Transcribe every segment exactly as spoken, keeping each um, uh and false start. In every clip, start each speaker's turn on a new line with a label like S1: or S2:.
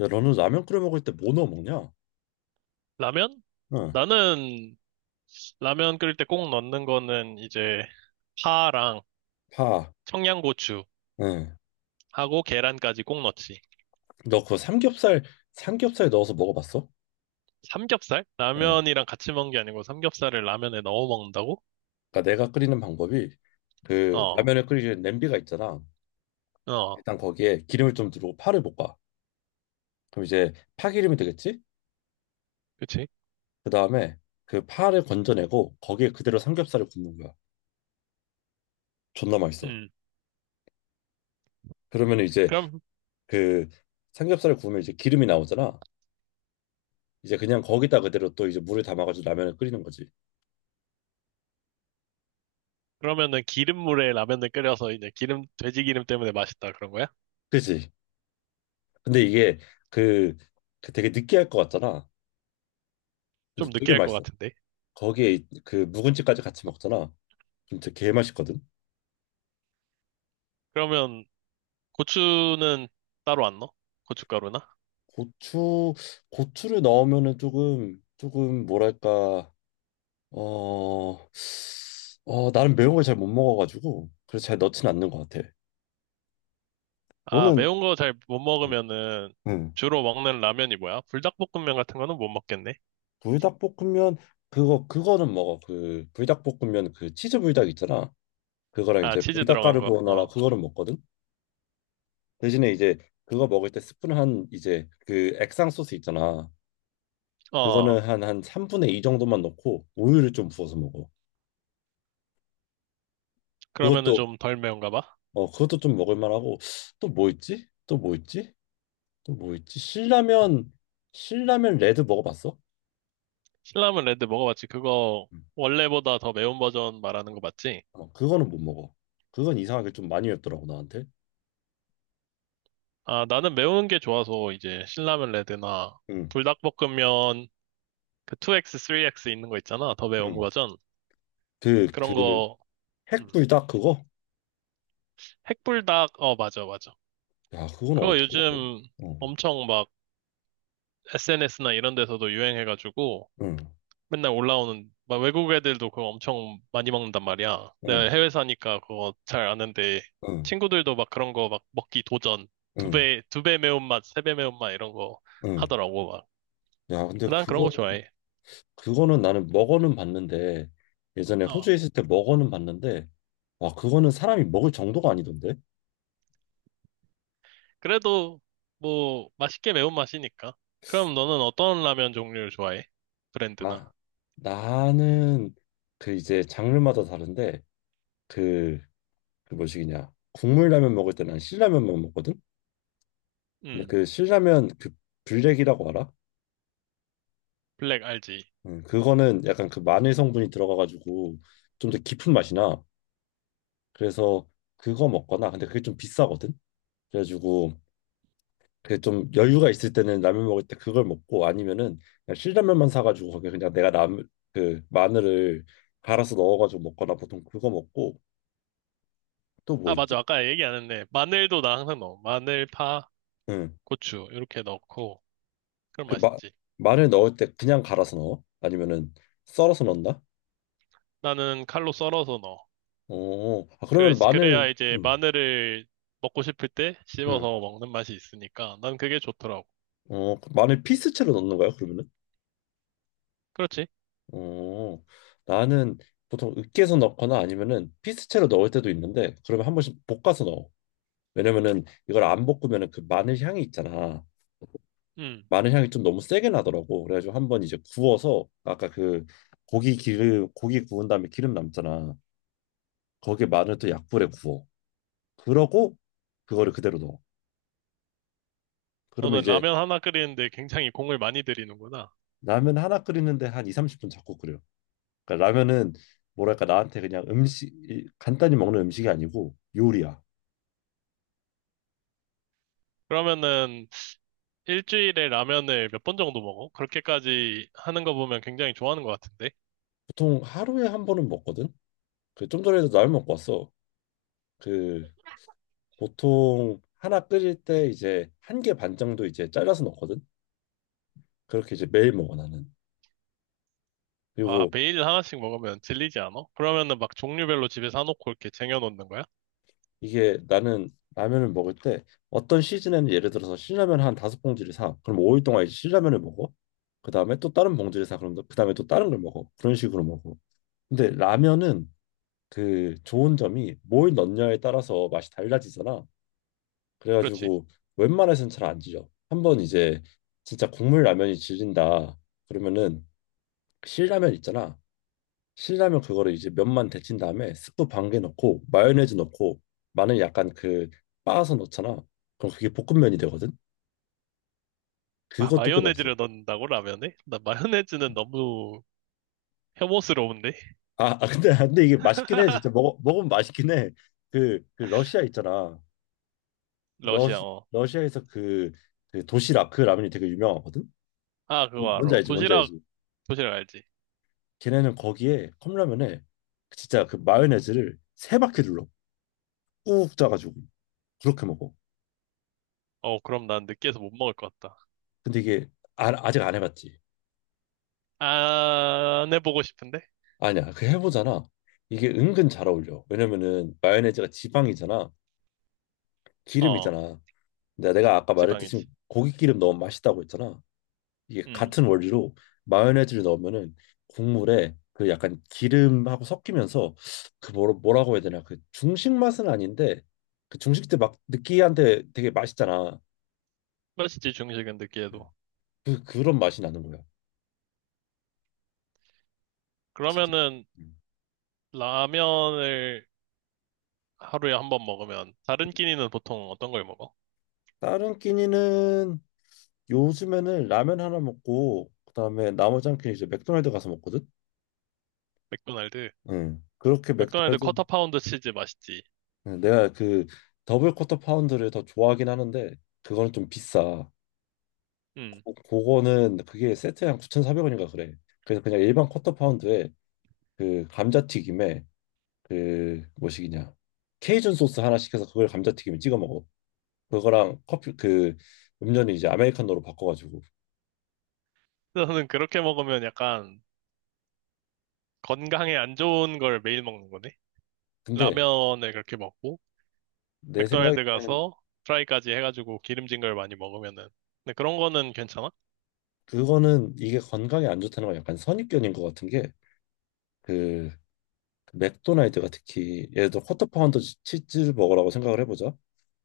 S1: 야, 너는 라면 끓여 먹을 때 뭐 넣어 먹냐?
S2: 라면?
S1: 응,
S2: 나는 라면 끓일 때 꼭 넣는 거는 이제 파랑
S1: 파.
S2: 청양고추
S1: 응.
S2: 하고 계란까지 꼭 넣지.
S1: 너 그거 삼겹살, 삼겹살 넣어서 먹어봤어?
S2: 삼겹살?
S1: 응.
S2: 라면이랑 같이 먹는 게 아니고 삼겹살을 라면에 넣어 먹는다고?
S1: 그러니까 내가 끓이는 방법이 그
S2: 어,
S1: 라면을 끓이는 냄비가 있잖아.
S2: 어,
S1: 일단 거기에 기름을 좀 두르고 파를 볶아. 그럼 이제 파기름이 되겠지?
S2: 그치?
S1: 그 다음에 그 파를 건져내고 거기에 그대로 삼겹살을 굽는 거야. 존나 맛있어.
S2: 음.
S1: 그러면 이제
S2: 그럼,
S1: 그 삼겹살을 구우면 이제 기름이 나오잖아. 이제 그냥 거기다 그대로 또 이제 물을 담아가지고 라면을 끓이는 거지.
S2: 그러면은 기름물에 라면을 끓여서 이제 기름, 돼지 기름 때문에 맛있다 그런 거야?
S1: 그지? 근데 이게 그, 그 되게 느끼할 것 같잖아. 근데
S2: 좀
S1: 되게
S2: 느끼할 것
S1: 맛있어.
S2: 같은데.
S1: 거기에 이- 그 묵은지까지 같이 먹잖아. 그럼 진짜 개 맛있거든.
S2: 그러면 고추는 따로 안 넣어? 고춧가루나?
S1: 고추 고추를 넣으면은 조금 조금 뭐랄까 어, 어 나는 매운 걸 잘 못 먹어가지고 그래서 잘 넣진 않는 것 같아.
S2: 아,
S1: 너는
S2: 매운 거 잘 못
S1: 응.
S2: 먹으면은
S1: 응.
S2: 주로 먹는 라면이 뭐야? 불닭볶음면 같은 거는 못 먹겠네.
S1: 불닭볶음면 그거 그거는 먹어. 그 불닭볶음면 그 치즈 불닭 있잖아. 그거랑
S2: 아,
S1: 이제
S2: 치즈
S1: 불닭
S2: 들어간 거.
S1: 까르보나라
S2: 어.
S1: 그거를 먹거든. 대신에 이제 그거 먹을 때 스푼 한 이제 그 액상 소스 있잖아. 그거는
S2: 어.
S1: 한 한 삼분의 이 정도만 넣고 우유를 좀 부어서 먹어.
S2: 그러면은
S1: 그것도
S2: 좀 덜 매운가 봐.
S1: 어 그것도 좀 먹을 만하고 또 뭐 있지? 또 뭐 있지? 또 뭐 있지? 신라면 신라면 레드 먹어봤어?
S2: 신라면 레드 먹어봤지. 그거
S1: 음.
S2: 원래보다 더 매운 버전 말하는 거 맞지?
S1: 어, 그거는 못 먹어. 그건 이상하게 좀 많이 맵더라고 나한테.
S2: 아, 나는 매운 게 좋아서 이제 신라면 레드나
S1: 응,
S2: 불닭볶음면 그 투 엑스, 쓰리 엑스 있는 거 있잖아. 더 매운
S1: 응.
S2: 버전.
S1: 그
S2: 그런
S1: 그
S2: 거, 음.
S1: 핵불닭 그거?
S2: 핵불닭, 어, 맞아, 맞아.
S1: 야, 그건
S2: 그거
S1: 어떻게 먹어?
S2: 요즘
S1: 응,
S2: 엄청 막 에스엔에스나 이런 데서도 유행해가지고
S1: 응,
S2: 맨날 올라오는 막 외국 애들도 그거 엄청 많이 먹는단 말이야. 내가
S1: 응,
S2: 해외 사니까 그거 잘 아는데
S1: 응,
S2: 친구들도 막 그런 거 막 먹기 도전 두
S1: 응,
S2: 배, 두 배 매운맛, 세 배 매운맛 이런 거
S1: 응.
S2: 하더라고 막.
S1: 야, 근데
S2: 난 그런
S1: 그거
S2: 거 좋아해.
S1: 그거는 나는 먹어는 봤는데 예전에 호주에
S2: 어.
S1: 있을 때 먹어는 봤는데 와 그거는 사람이 먹을 정도가 아니던데
S2: 그래도 뭐 맛있게 매운맛이니까. 그럼 너는 어떤 라면 종류를 좋아해? 브랜드나?
S1: 아 나는 그 이제 장르마다 다른데 그 그 뭐시기냐 국물 라면 먹을 때 난 신라면만 먹거든. 근데
S2: 음,
S1: 그 신라면 그 블랙이라고 알아?
S2: 블랙 알지?
S1: 음, 그거는 약간 그 마늘 성분이 들어가가지고 좀 더 깊은 맛이 나. 그래서 그거 먹거나 근데 그게 좀 비싸거든. 그래가지고 그 좀 여유가 있을 때는 라면 먹을 때 그걸 먹고 아니면은 그냥 신라면만 사가지고 거기 그냥 내가 남 그 마늘을 갈아서 넣어가지고 먹거나 보통 그거 먹고 또 뭐
S2: 아,
S1: 있지?
S2: 맞아. 아까 얘기 안 했네. 마늘도 나 항상 넣어. 마늘, 파,
S1: 응.
S2: 고추 이렇게 넣고 그럼
S1: 그 마,
S2: 맛있지.
S1: 마늘 넣을 때 그냥 갈아서 넣어? 아니면은 썰어서 넣나?
S2: 나는 칼로 썰어서 넣어.
S1: 어. 아
S2: 그,
S1: 그러면
S2: 그래야
S1: 마늘
S2: 이제
S1: 응.
S2: 마늘을 먹고 싶을 때
S1: 응.
S2: 씹어서 먹는 맛이 있으니까 난 그게 좋더라고.
S1: 어, 그 마늘 피스체로 넣는 거야, 그러면은?
S2: 그렇지?
S1: 어. 나는 보통 으깨서 넣거나 아니면은 피스체로 넣을 때도 있는데 그러면 한 번씩 볶아서 넣어. 왜냐면은 이걸 안 볶으면은 그 마늘 향이 있잖아.
S2: 음.
S1: 마늘 향이 좀 너무 세게 나더라고. 그래가지고 한번 이제 구워서 아까 그 고기 기름 고기 구운 다음에 기름 남잖아. 거기에 마늘 또 약불에 구워. 그러고 그거를 그대로 넣어. 그러면
S2: 너는
S1: 이제
S2: 라면 하나 끓이는데 굉장히 공을 많이 들이는구나.
S1: 라면 하나 끓이는데 한 이, 삼십 분 자꾸 끓여. 그러니까 라면은 뭐랄까 나한테 그냥 음식 이- 간단히 먹는 음식이 아니고 요리야.
S2: 그러면은 일주일에 라면을 몇 번 정도 먹어? 그렇게까지 하는 거 보면 굉장히 좋아하는 것 같은데?
S1: 보통 하루에 한 번은 먹거든. 그 좀 전에도 라면 먹고 왔어. 그 보통 하나 끓일 때 이제 한 개 반 정도 이제 잘라서 넣거든. 그렇게 이제 매일 먹어 나는.
S2: 아,
S1: 그리고
S2: 매일 하나씩 먹으면 질리지 않아? 그러면은 막 종류별로 집에 사놓고 이렇게 쟁여놓는 거야?
S1: 이게 나는 라면을 먹을 때 어떤 시즌에는 예를 들어서 신라면 한 다섯 봉지를 사. 그럼 오 일 동안 이제 신라면을 먹어. 그 다음에 또 다른 봉지를 사. 그럼 그 다음에 또 다른 걸 먹어. 그런 식으로 먹어. 근데 라면은 그 좋은 점이 뭘 넣냐에 따라서 맛이 달라지잖아.
S2: 그렇지?
S1: 그래가지고 웬만해서는 잘 안 질려. 한번 이제 진짜 국물 라면이 질린다. 그러면은 신라면 있잖아. 신라면 그거를 이제 면만 데친 다음에 스프 반 개 넣고 마요네즈 넣고 마늘 약간 그 빻아서 넣잖아. 그럼 그게 볶음면이 되거든.
S2: 아,
S1: 그것도 꽤 맛있어.
S2: 마요네즈를 넣는다고 라면에? 나 마요네즈는 너무 혐오스러운데?
S1: 아, 아, 근데 근데 이게 맛있긴 해. 진짜 먹어 먹으면 맛있긴 해. 그, 그 러시아 있잖아. 러
S2: 러시아, 어.
S1: 러시아에서 그, 그 도시락 그 라면이 되게 유명하거든.
S2: 아,
S1: 뭔-
S2: 그거 알아.
S1: 뭔지 알지? 뭔지
S2: 도시락,
S1: 알지?
S2: 도시락 알지?
S1: 걔네는 거기에 컵라면에 진짜 그 마요네즈를 세 바퀴 둘러 꾹 짜가지고 그렇게 먹어.
S2: 어, 그럼 난 느끼해서 못 먹을 것 같다.
S1: 근데 이게 아, 아직 안 해봤지.
S2: 안 해보고 싶은데?
S1: 아니야 그 해보잖아. 이게 은근 잘 어울려. 왜냐면은 마요네즈가 지방이잖아.
S2: 어,
S1: 기름이잖아. 근데 내가 아까 말했듯이
S2: 지방이지.
S1: 고기 기름 넣으면 맛있다고 했잖아. 이게
S2: 음,
S1: 같은 원리로 마요네즈를 넣으면은 국물에 그 약간 기름하고 섞이면서 그 뭐라, 뭐라고 해야 되나 그 중식 맛은 아닌데 그 중식 때 막 느끼한데 되게 맛있잖아.
S2: 맛있지, 중식은 느끼해도.
S1: 음. 그 그런 맛이 나는 거야 진짜.
S2: 그러면은,
S1: 음.
S2: 라면을 하루에 한 번 먹으면, 다른 끼니는 보통 어떤 걸 먹어?
S1: 다른 끼니는 요즘에는 라면 하나 먹고 그다음에 나머지 한 끼는 이제 맥도날드 가서 먹거든.
S2: 맥도날드.
S1: 응. 그렇게
S2: 맥도날드
S1: 맥도날드
S2: 쿼터 파운드 치즈 맛있지.
S1: 응, 내가 그 더블 쿼터 파운드를 더 좋아하긴 하는데 그거는 좀 비싸.
S2: 음.
S1: 고- 그거는 그게 세트에 한 구천사백 원인가 그래. 그래서 그냥 일반 쿼터 파운드에 그 감자튀김에 그 뭐시기냐 케이준 소스 하나 시켜서 그걸 감자튀김에 찍어 먹어. 그거랑 커피 그 음료는 이제 아메리카노로 바꿔가지고.
S2: 너는 그렇게 먹으면 약간 건강에 안 좋은 걸 매일 먹는 거네?
S1: 근데
S2: 라면을 그렇게 먹고
S1: 내
S2: 맥도날드
S1: 생각에는
S2: 가서 프라이까지 해가지고 기름진 걸 많이 먹으면은 근데 그런 거는 괜찮아?
S1: 그거는 이게 건강에 안 좋다는 건 약간 선입견인 것 같은 게 그 맥도날드가 특히 예를 들어 쿼터파운더 치- 즈즈버거라고 생각을 해보자.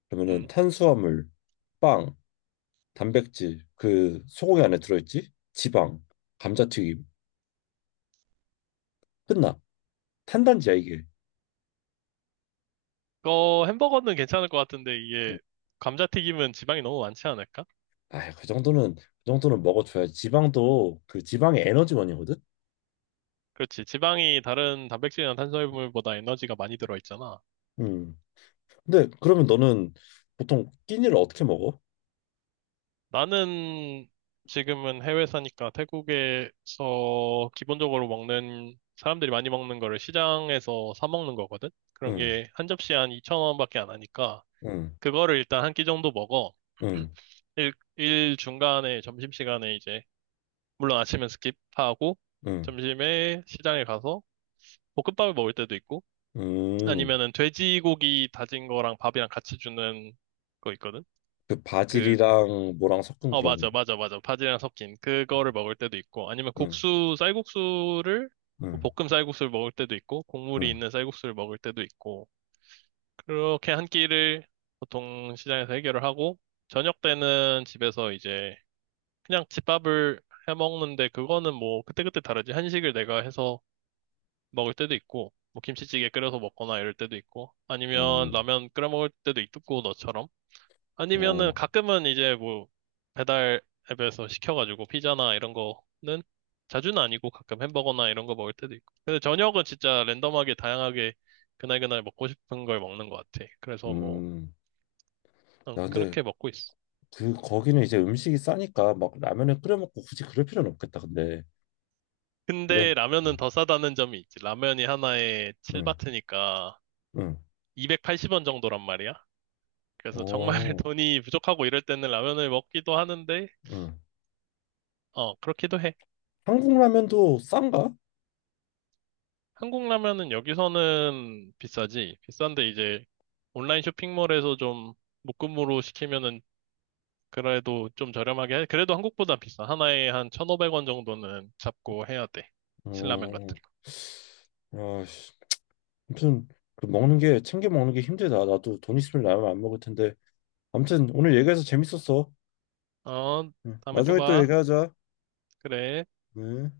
S1: 그러면은
S2: 음.
S1: 탄수화물, 빵, 단백질 그 소고기 안에 들어있지. 지방, 감자튀김 끝나. 탄단지야 이게.
S2: 그 햄버거는 괜찮을 것 같은데 이게 감자튀김은 지방이 너무 많지 않을까?
S1: 아, 그 정도는 그 정도는 먹어줘야지. 지방도 그 지방의 에너지원이거든.
S2: 그렇지. 지방이 다른 단백질이나 탄수화물보다 에너지가 많이 들어있잖아.
S1: 음. 근데 그러면 너는 보통 끼니를 어떻게 먹어?
S2: 나는 지금은 해외 사니까 태국에서 기본적으로 먹는 사람들이 많이 먹는 거를 시장에서 사 먹는 거거든. 그런
S1: 응,
S2: 게 한 접시에 한이천 원밖에 안 하니까
S1: 응,
S2: 그거를 일단 한 끼 정도 먹어.
S1: 응,
S2: 일, 일 중간에 점심시간에 이제, 물론 아침은 스킵하고,
S1: 응,
S2: 점심에 시장에 가서 볶음밥을 먹을 때도 있고,
S1: 응.
S2: 아니면은 돼지고기 다진 거랑 밥이랑 같이 주는 거 있거든?
S1: 그
S2: 그,
S1: 바질이랑 뭐랑 섞은
S2: 어,
S1: 그런
S2: 맞아,
S1: 건가?
S2: 맞아, 맞아. 바지랑 섞인 그거를
S1: 음.
S2: 먹을 때도 있고, 아니면
S1: 응,
S2: 국수, 쌀국수를, 뭐
S1: 응,
S2: 볶음 쌀국수를 먹을 때도 있고,
S1: 응,
S2: 국물이 있는
S1: 응.
S2: 쌀국수를 먹을 때도 있고, 그렇게 한 끼를 보통 시장에서 해결을 하고, 저녁 때는 집에서 이제 그냥 집밥을 해 먹는데 그거는 뭐 그때그때 다르지. 한식을 내가 해서 먹을 때도 있고, 뭐 김치찌개 끓여서 먹거나 이럴 때도 있고, 아니면
S1: 어,
S2: 라면 끓여 먹을 때도 있고 너처럼. 아니면은
S1: 어,
S2: 가끔은 이제 뭐 배달 앱에서 시켜가지고 피자나 이런 거는 자주는 아니고 가끔 햄버거나 이런 거 먹을 때도 있고. 근데 저녁은 진짜 랜덤하게 다양하게 그날그날 먹고 싶은 걸 먹는 것 같아. 그래서 뭐
S1: 음.
S2: 그냥
S1: 야, 근데
S2: 그렇게 먹고 있어.
S1: 그 거기는 이제 음식이 싸니까 막 라면을 끓여 먹고 굳이 그럴 필요는 없겠다. 근데 그래?
S2: 근데 라면은
S1: 응,
S2: 더 싸다는 점이 있지. 라면이 하나에
S1: 응,
S2: 칠 바트니까
S1: 응,
S2: 이백팔십 원 정도란 말이야. 그래서 정말
S1: 어,
S2: 돈이 부족하고 이럴 때는 라면을 먹기도 하는데,
S1: 응.
S2: 어, 그렇기도 해.
S1: 한국 라면도 싼가?
S2: 한국 라면은 여기서는 비싸지. 비싼데 이제 온라인 쇼핑몰에서 좀 묶음으로 시키면은 그래도 좀 저렴하게 해. 그래도 한국보다 비싸. 하나에 한 천오백 원 정도는 잡고 해야 돼. 신라면 같은
S1: 어, 아씨, 아무튼 그 먹는 게 챙겨 먹는 게 힘들다. 나도 돈 있으면 라면 안 먹을 텐데. 아무튼 오늘 얘기해서 재밌었어.
S2: 거. 어,
S1: 응.
S2: 다음에 또
S1: 나중에 또
S2: 봐.
S1: 얘기하자.
S2: 그래.
S1: 응.